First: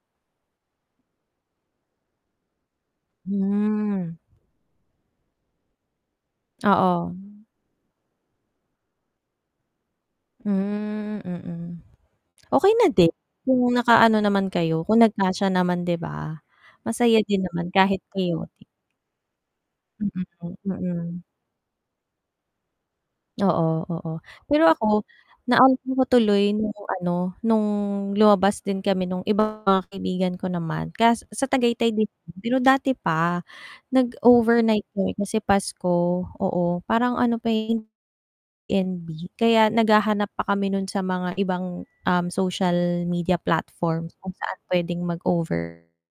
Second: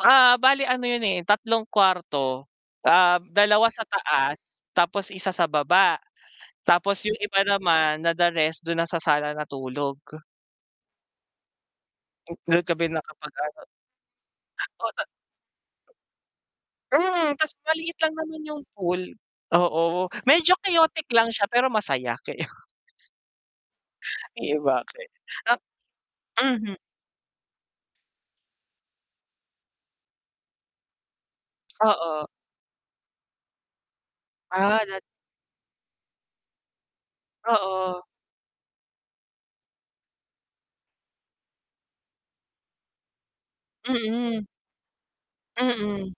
Ah, bale ano yun eh, 3 kwarto. Ah, 2 sa Hmm. taas tapos 1 sa baba. Tapos Oo. yung iba naman, na the rest dun na sana natulog. Hmm, mm. Dun Okey kami na din, nakapag ano kung naka-ano naman kayo kung [unintelligible] nag-kasya naman di ba? Masaya Hmm, din ta's naman maliit kahit lang naman yung chaotic. pool, oo, Hmm, medyo chaotic mm. lang siya pero masaya. Chao Oo, oo. Eh, Pero ako, bakit, ah naalalaa ko tuloy nung mhm. ano, nung lumabas din kami nung iba mga kaibigan ko naman kas sa Tagaytay din. Oo. Pero dati pa, Ah, nag-overnight nat kami kasi Pasko oo parang ano pa yung Oo. NB kaya nag-hahanap pa kami nun sa mga ibang um, social media platforms kung Mm. saan pwedeng mag-over. Mm.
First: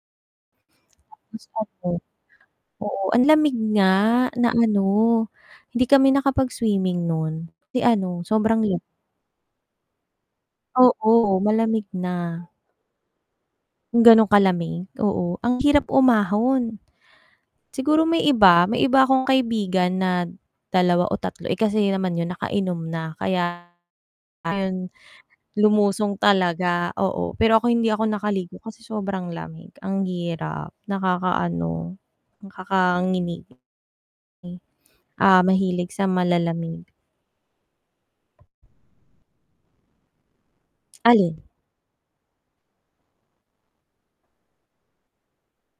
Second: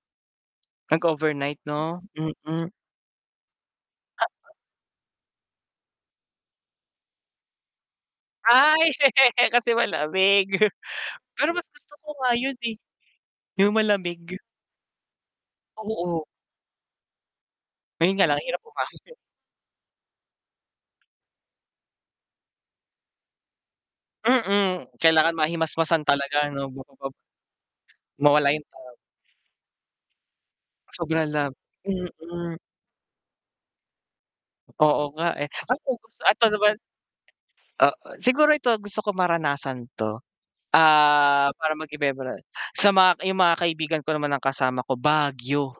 Tapos Nag-overnight ano 'no? Mm. oo ang lamig nga na ano, hindi kami nakapag-swimming nun, kasi ano sobrang lamig. Ay! kasi malamig, Oo, pero mas malamig gusto ko na. nga yun, eh. Yung Kung ganun malamig. kalamig oo, ang hirap Oo. umahon. Siguro Ayun may nga lang ang hirap iba, may umahon. iba akong kaibigan na, 2 o 3 eh, kasi naman yung naka-inom na kaya, ayun Mm, kailangan mahimasmasan lumusong talaga 'no, talaga, bago mag oo pero ako hindi ako mawala naka-ligo yung ta kasi sobrang lamig. Ang hirap, Sobra lab nakaka-ano, mm. nakaka-nginig. Hmm. Oo nga, Ah, eh. Ay, mahilig sa focus eto naman malalamig. ah, siguro ito gusto ko maranasan to. Alin? Ah, para mag-iba-iba nama sa ma yung mga kaibigan ko naman ng kasama ko, Baguio.